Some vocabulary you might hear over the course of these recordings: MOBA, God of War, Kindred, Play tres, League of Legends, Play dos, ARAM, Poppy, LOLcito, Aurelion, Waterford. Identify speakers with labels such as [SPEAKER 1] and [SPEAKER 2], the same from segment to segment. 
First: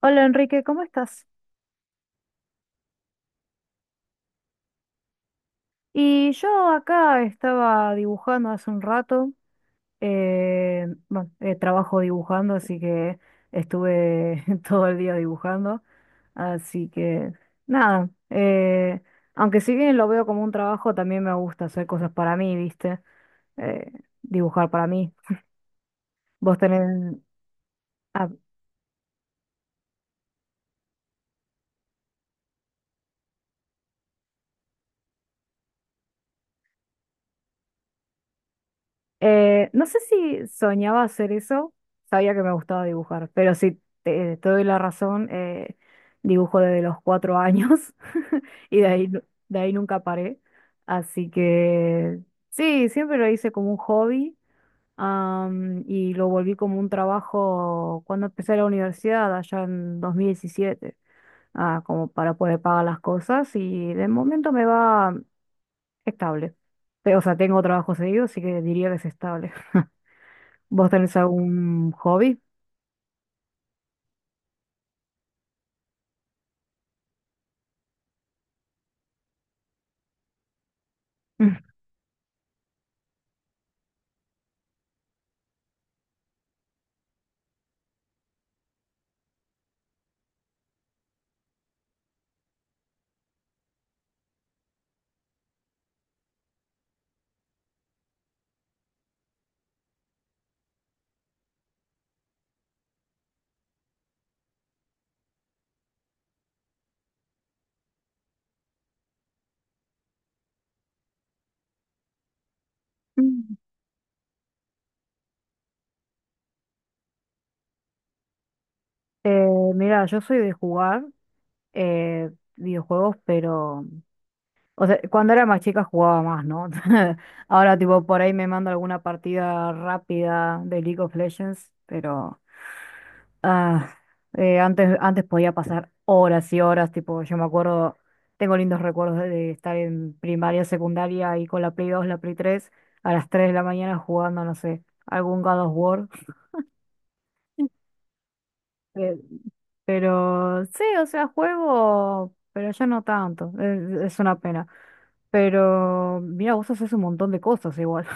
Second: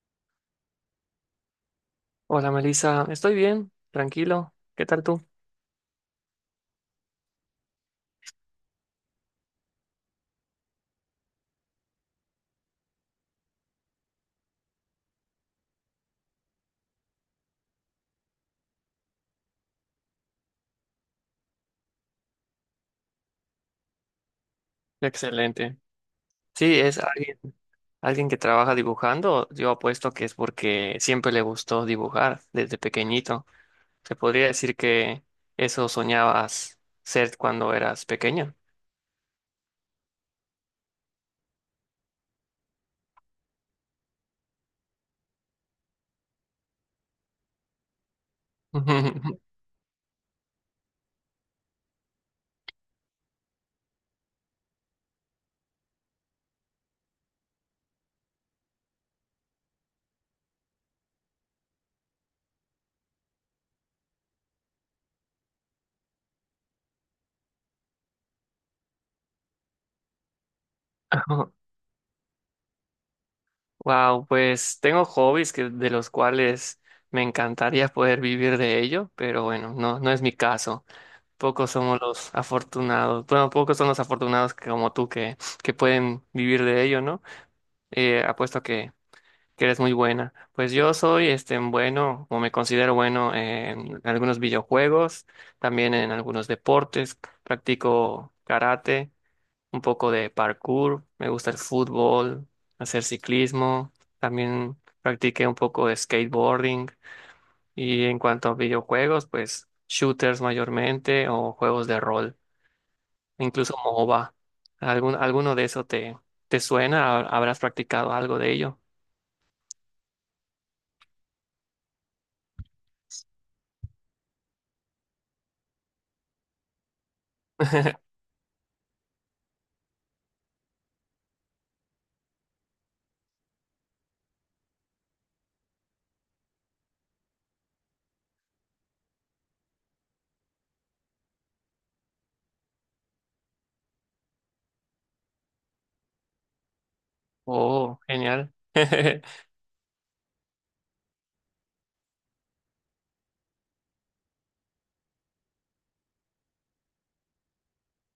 [SPEAKER 1] Hola Enrique, ¿cómo estás?
[SPEAKER 2] Hola Melissa, estoy bien, tranquilo. ¿Qué tal tú?
[SPEAKER 1] Y yo acá estaba dibujando hace un rato. Bueno, Trabajo dibujando, así que estuve todo el día dibujando. Así que nada, aunque si bien lo veo como un trabajo, también me gusta hacer cosas para mí, ¿viste? Eh, Dibujar para mí.
[SPEAKER 2] Excelente.
[SPEAKER 1] ¿Vos
[SPEAKER 2] Sí,
[SPEAKER 1] tenés...
[SPEAKER 2] es alguien,
[SPEAKER 1] ah,
[SPEAKER 2] alguien que trabaja dibujando. Yo apuesto que es porque siempre le gustó dibujar desde pequeñito. Se podría decir que eso soñabas ser cuando eras pequeño.
[SPEAKER 1] No sé si soñaba hacer eso, sabía que me gustaba dibujar, pero si te doy la razón, dibujo desde los cuatro años y de ahí, de ahí nunca paré. Así que sí, siempre lo hice como un hobby, y lo volví como un trabajo cuando empecé la universidad, allá en 2017, como para poder pagar las cosas y de momento me va estable. Pero, o sea, tengo trabajo seguido, así que diría que es estable. ¿Vos tenés algún hobby?
[SPEAKER 2] Wow, pues tengo hobbies que, de los cuales me encantaría poder vivir de ello, pero bueno, no es mi caso. Pocos somos los afortunados, bueno, pocos son los afortunados como tú que pueden vivir de ello, ¿no? Apuesto que eres muy buena. Pues yo soy este, bueno, o me considero bueno en algunos videojuegos, también en algunos deportes, practico karate, un poco de parkour, me gusta el fútbol, hacer ciclismo, también practiqué un poco de skateboarding. Y en cuanto a videojuegos, pues shooters mayormente o juegos de rol incluso MOBA. Alguno de eso te suena? ¿Habrás practicado algo de ello?
[SPEAKER 1] Eh, Mira, yo soy de jugar videojuegos, pero, o sea, cuando era más chica jugaba más, ¿no? Ahora, tipo, por ahí me mando alguna partida rápida de League of Legends, pero ah, antes podía pasar horas y horas, tipo, yo me acuerdo, tengo lindos recuerdos de estar en primaria, secundaria y con la Play dos la Play tres a las 3 de la mañana jugando, no sé, algún God of War.
[SPEAKER 2] Oh, genial.
[SPEAKER 1] Pero sí, o sea, juego, pero ya no tanto. Es una pena. Pero mira, vos haces un montón de cosas igual.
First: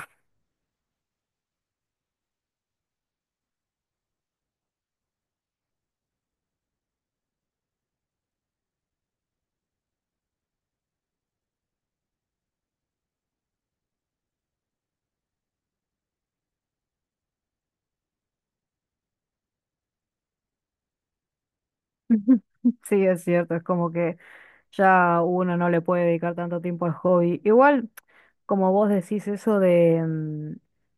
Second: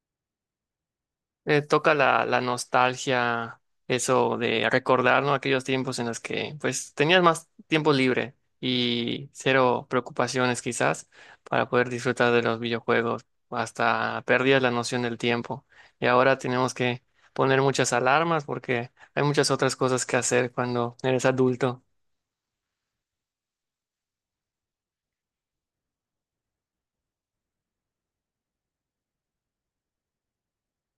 [SPEAKER 2] Toca la nostalgia, eso de recordar, ¿no? Aquellos tiempos en los que pues tenías más tiempo libre y cero preocupaciones quizás para poder disfrutar de los videojuegos. Hasta perdías la noción del tiempo. Y ahora tenemos que poner muchas alarmas porque hay muchas otras cosas que hacer cuando eres adulto.
[SPEAKER 1] Sí, es cierto, es como que ya uno no le puede dedicar tanto tiempo al hobby. Igual. Como vos decís eso de,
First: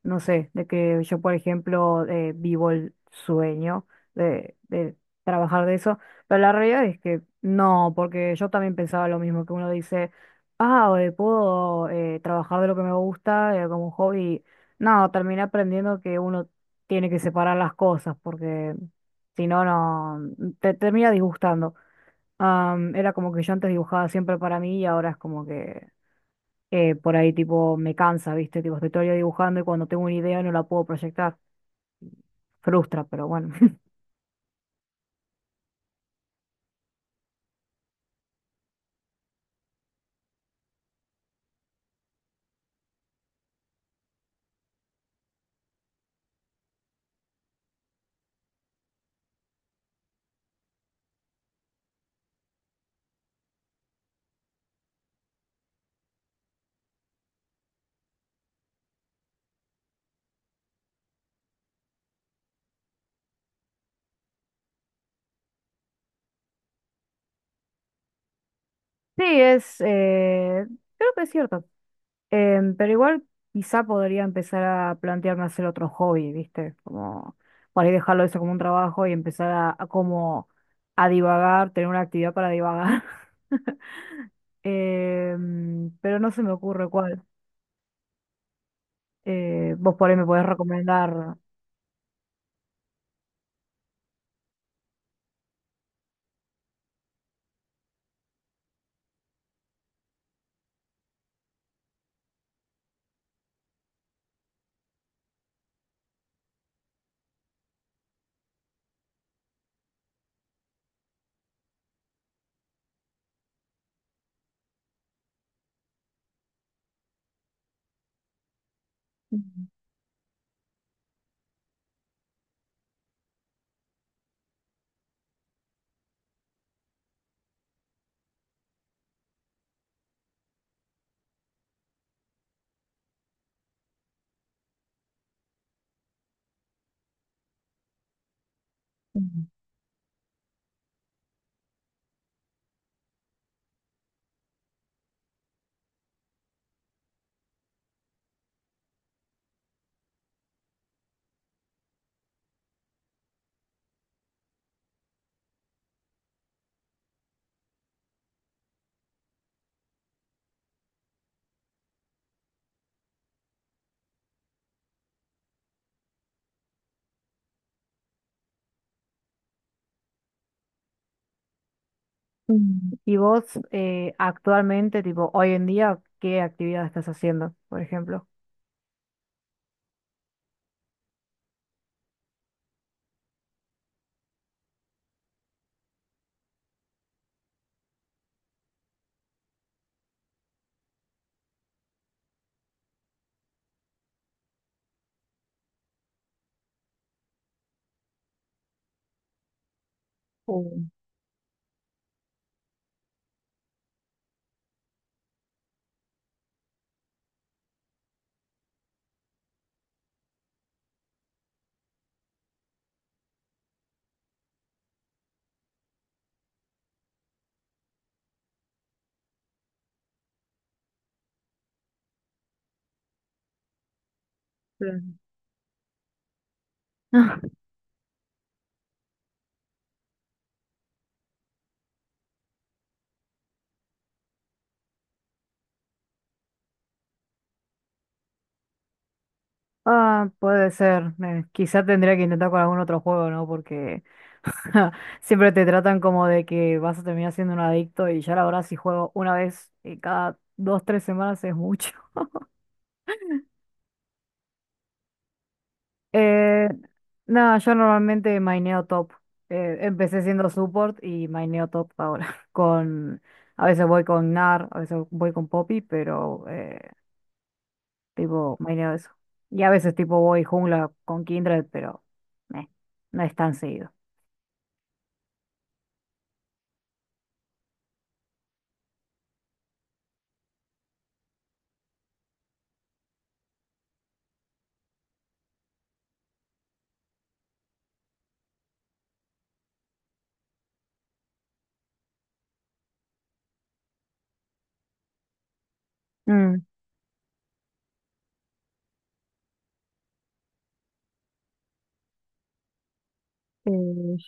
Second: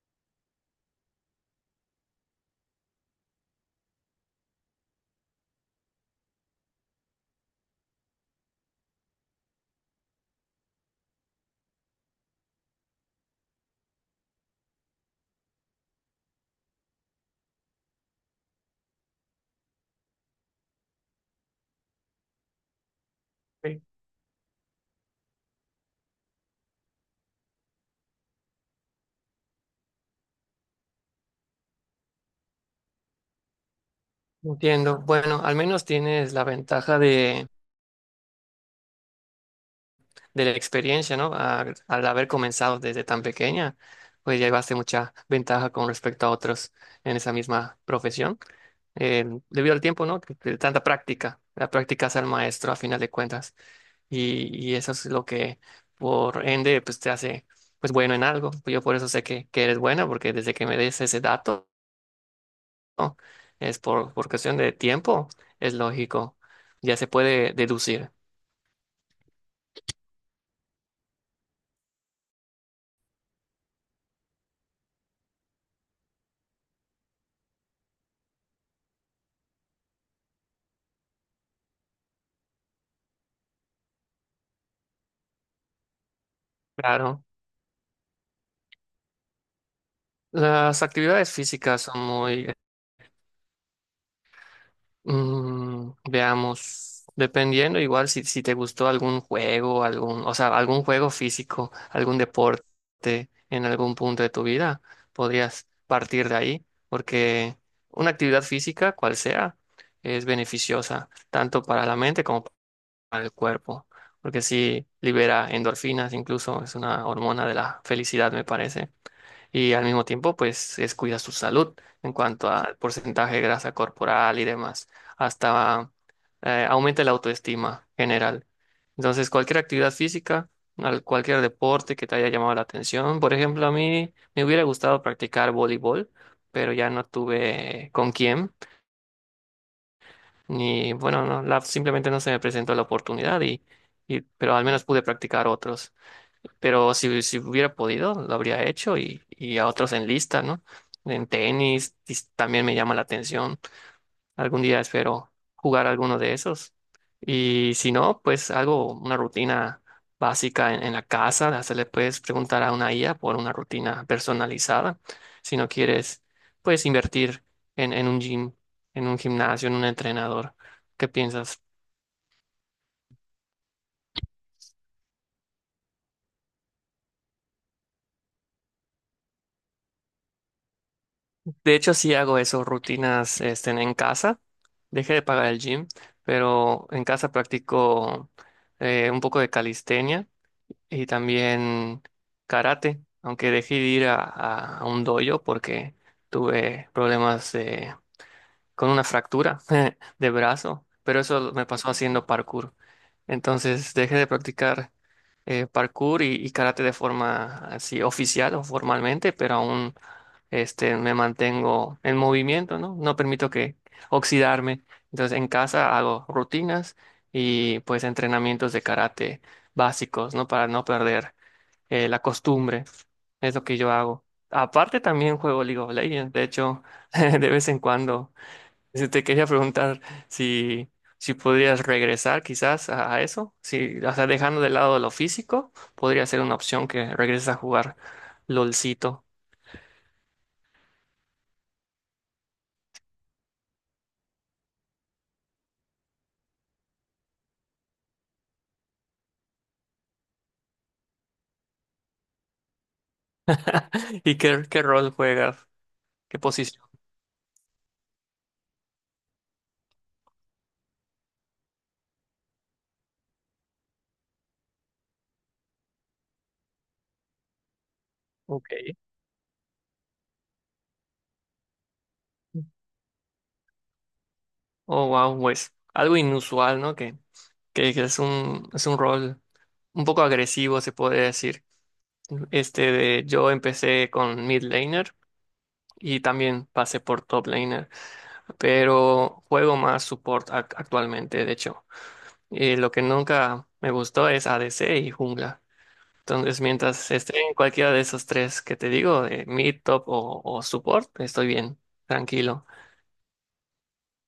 [SPEAKER 1] no sé, de que yo, por ejemplo, vivo el sueño de trabajar de eso, pero la realidad es que no, porque yo también pensaba lo mismo, que uno dice, ah, puedo trabajar de lo que me gusta como un hobby. No, terminé aprendiendo que uno tiene que separar las cosas, porque si no, no, te termina disgustando. Era como que yo antes dibujaba siempre para mí y ahora es como que por ahí tipo me cansa, ¿viste? Tipo, estoy todo el día dibujando y cuando tengo una idea no la puedo proyectar. Frustra, pero bueno.
[SPEAKER 2] Entiendo. Bueno, al menos tienes la ventaja de la experiencia, ¿no? Al haber comenzado desde tan pequeña, pues ya llevaste mucha ventaja con respecto a otros en esa misma profesión, debido al tiempo, ¿no? De tanta práctica. La práctica hace al maestro a final de cuentas. Y eso es lo que, por ende, pues te hace, pues bueno en algo. Yo por eso sé que eres buena, porque desde que me des ese dato, ¿no? Es por cuestión de tiempo, es lógico. Ya se puede deducir.
[SPEAKER 1] Sí, creo que es cierto. Pero igual quizá podría empezar a plantearme hacer otro hobby, ¿viste? Como por ahí dejarlo eso como un trabajo y empezar a como a divagar, tener una actividad para divagar. Pero no se me ocurre
[SPEAKER 2] Claro,
[SPEAKER 1] cuál. Vos por ahí me podés
[SPEAKER 2] las actividades
[SPEAKER 1] recomendar.
[SPEAKER 2] físicas son muy, veamos, dependiendo igual si te gustó algún juego, algún, o sea, algún juego físico, algún deporte en algún punto de tu vida, podrías partir de ahí, porque una actividad física, cual sea, es beneficiosa tanto para la mente como para el cuerpo, porque sí libera endorfinas, incluso es una hormona de la felicidad, me parece. Y al mismo tiempo pues es cuida su salud en cuanto al porcentaje de grasa corporal y demás, hasta aumenta la autoestima general. Entonces cualquier actividad física, cualquier deporte que te haya llamado la atención, por ejemplo, a mí me hubiera gustado practicar voleibol, pero ya no tuve con quién,
[SPEAKER 1] Mm.
[SPEAKER 2] ni bueno, no, simplemente no se me presentó la oportunidad y pero al menos pude practicar otros, pero si hubiera podido, lo habría hecho y a otros en lista, ¿no? En tenis, también me llama la atención. Algún día espero jugar alguno de esos. Y si no, pues algo, una rutina básica en la casa, hasta le puedes preguntar a una IA por una rutina personalizada. Si no quieres, puedes invertir en un gym, en un gimnasio, en un entrenador. ¿Qué piensas?
[SPEAKER 1] Mm. Y vos actualmente, tipo, hoy en día, ¿qué actividad estás haciendo, por ejemplo?
[SPEAKER 2] De hecho, sí hago eso, rutinas este, en casa. Dejé de pagar el gym, pero en casa practico un poco de calistenia y también karate, aunque dejé de ir a un dojo porque tuve problemas con una fractura de
[SPEAKER 1] Uh,
[SPEAKER 2] brazo, pero eso me pasó haciendo parkour. Entonces dejé de practicar parkour y karate de forma así oficial o formalmente, pero aún este, me mantengo en movimiento, ¿no? No permito que oxidarme. Entonces, en casa hago rutinas y pues entrenamientos de karate básicos, ¿no? Para no perder la costumbre. Es lo que yo hago. Aparte,
[SPEAKER 1] plan.
[SPEAKER 2] también juego League of Legends. De hecho, de vez en cuando si te quería preguntar si, si podrías regresar quizás a eso, si, o sea, dejando de lado lo físico, podría ser una opción que regreses a jugar LOLcito.
[SPEAKER 1] Ah, puede ser. Quizá tendría que intentar con algún otro juego, ¿no? Porque siempre te tratan como de que vas a terminar siendo un adicto y ya la verdad si juego una vez cada dos, tres semanas es mucho.
[SPEAKER 2] ¿Y qué rol juegas? ¿Qué
[SPEAKER 1] Eh,
[SPEAKER 2] posición?
[SPEAKER 1] no, yo normalmente maineo top. Empecé siendo support y maineo top ahora. Con, a veces voy con nar a veces voy con Poppy, pero tipo
[SPEAKER 2] Ok.
[SPEAKER 1] maineo eso. Y a veces tipo voy jungla con Kindred, pero meh, no es tan seguido.
[SPEAKER 2] Oh, wow, pues algo inusual, ¿no? Que es es un rol un poco agresivo, se podría decir. Este de, yo empecé con mid laner y también pasé por top laner. Pero juego más support actualmente, de hecho. Y lo que nunca me gustó es ADC y jungla. Entonces, mientras esté en cualquiera de esos tres que te digo, mid, top o support, estoy bien, tranquilo.
[SPEAKER 1] Eh,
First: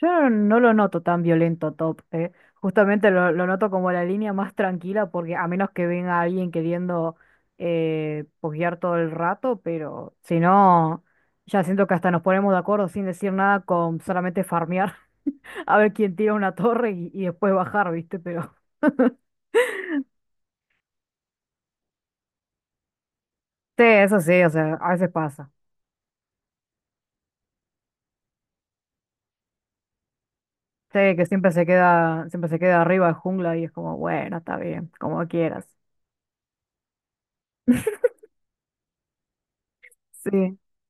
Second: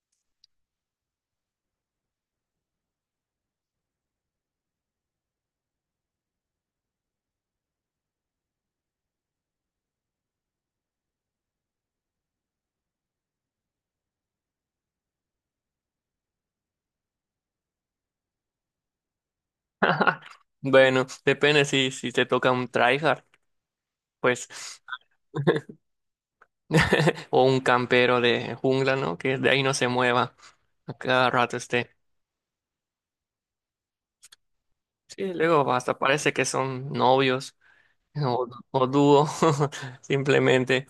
[SPEAKER 1] yo no lo noto tan violento Top, eh. Justamente lo noto como la línea más tranquila, porque a menos que venga alguien queriendo posguear todo el rato, pero si no, ya siento que hasta nos ponemos de acuerdo sin decir nada con solamente farmear, a ver quién tira una torre y después bajar, ¿viste? Pero
[SPEAKER 2] Bueno, depende si te toca un tryhard,
[SPEAKER 1] sí, eso sí,
[SPEAKER 2] pues,
[SPEAKER 1] o sea, a veces pasa.
[SPEAKER 2] o un campero de jungla, ¿no? Que de ahí no se mueva, a
[SPEAKER 1] Sí, que
[SPEAKER 2] cada rato esté.
[SPEAKER 1] siempre se queda arriba de jungla y es como, bueno, está bien,
[SPEAKER 2] Sí,
[SPEAKER 1] como quieras.
[SPEAKER 2] luego hasta parece que son novios o, o dúo,
[SPEAKER 1] Sí.
[SPEAKER 2] simplemente.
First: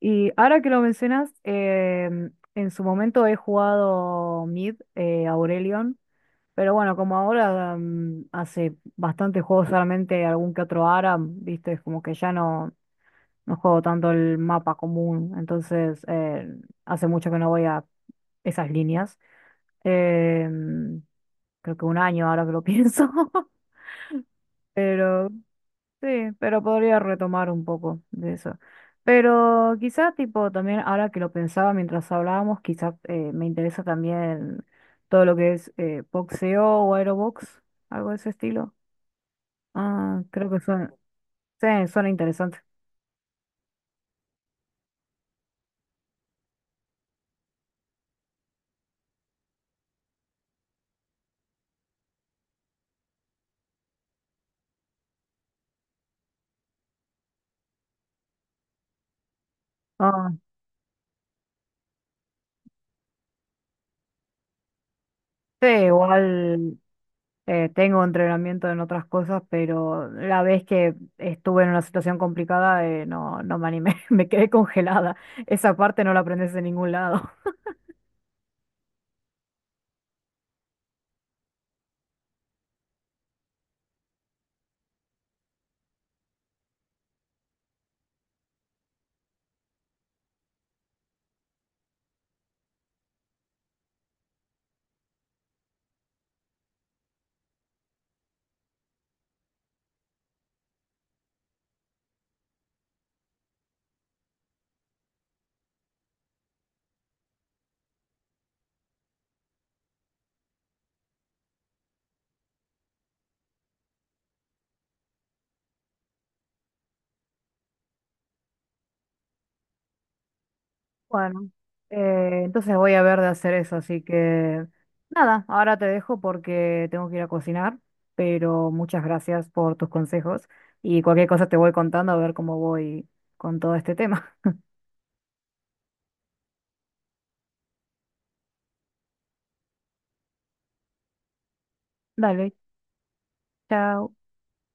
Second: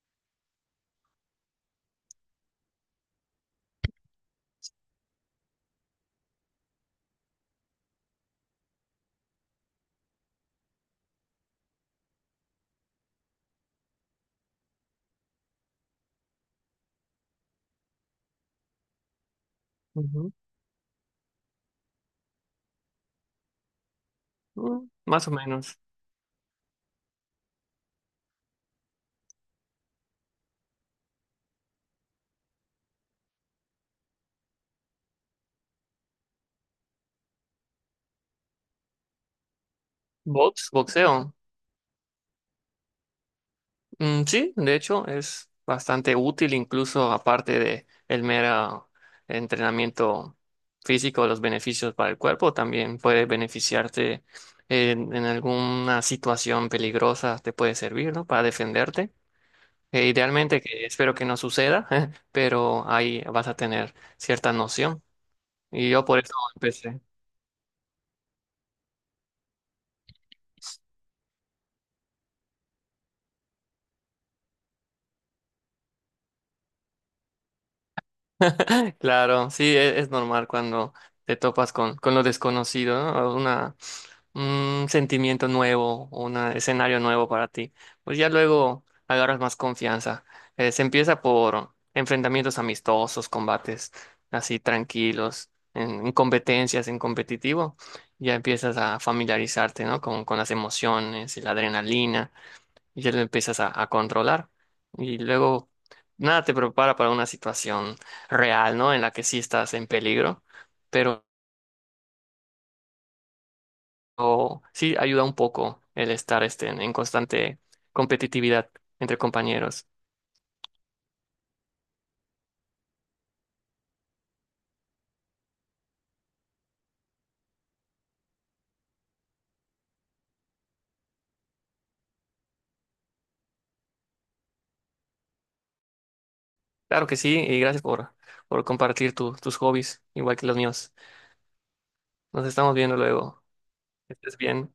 [SPEAKER 1] Y ahora que lo mencionas, en su momento he jugado Mid, Aurelion, pero bueno, como ahora hace bastantes juegos solamente algún que otro ARAM, viste, es como que no juego tanto el mapa común, entonces hace mucho que no voy a esas líneas. Em, Creo que un año ahora que lo pienso,
[SPEAKER 2] Mm, más
[SPEAKER 1] pero
[SPEAKER 2] o menos.
[SPEAKER 1] sí, pero podría retomar un poco de eso. Pero quizá tipo también, ahora que lo pensaba mientras hablábamos, quizá me interesa también todo lo que es boxeo o aerobox, algo de ese estilo. Ah, creo que
[SPEAKER 2] Box,
[SPEAKER 1] suena,
[SPEAKER 2] boxeo.
[SPEAKER 1] sí, suena interesante.
[SPEAKER 2] Mm, sí, de hecho es bastante útil, incluso aparte de el mero entrenamiento físico, los beneficios para el cuerpo, también puede beneficiarte en alguna situación peligrosa, te puede servir, ¿no? Para defenderte. E
[SPEAKER 1] Ah,
[SPEAKER 2] idealmente, que espero que no suceda, pero ahí vas a tener cierta noción.
[SPEAKER 1] sí,
[SPEAKER 2] Y yo por eso
[SPEAKER 1] igual
[SPEAKER 2] empecé.
[SPEAKER 1] tengo entrenamiento en otras cosas, pero la vez que estuve en una situación complicada no, no me animé, me quedé congelada. Esa parte no la aprendes en ningún lado.
[SPEAKER 2] Claro, sí, es normal cuando te topas con lo desconocido, ¿no? Una, un sentimiento nuevo, un escenario nuevo para ti. Pues ya luego agarras más confianza. Se empieza por enfrentamientos amistosos, combates así tranquilos, en competencias, en competitivo. Ya empiezas a familiarizarte, ¿no? Con las emociones y la adrenalina y ya lo empiezas a controlar. Y luego nada te prepara para una situación real, ¿no? En la que sí estás en peligro, pero sí ayuda un poco el estar este, en constante competitividad entre compañeros.
[SPEAKER 1] Bueno, entonces voy a ver de hacer eso, así que nada, ahora te dejo porque tengo que ir a cocinar, pero muchas gracias por tus consejos y cualquier cosa te voy contando a ver cómo voy con todo este tema.
[SPEAKER 2] Claro que sí, y gracias por compartir tus hobbies, igual que los míos. Nos
[SPEAKER 1] Dale,
[SPEAKER 2] estamos viendo luego.
[SPEAKER 1] chao.
[SPEAKER 2] Que estés bien.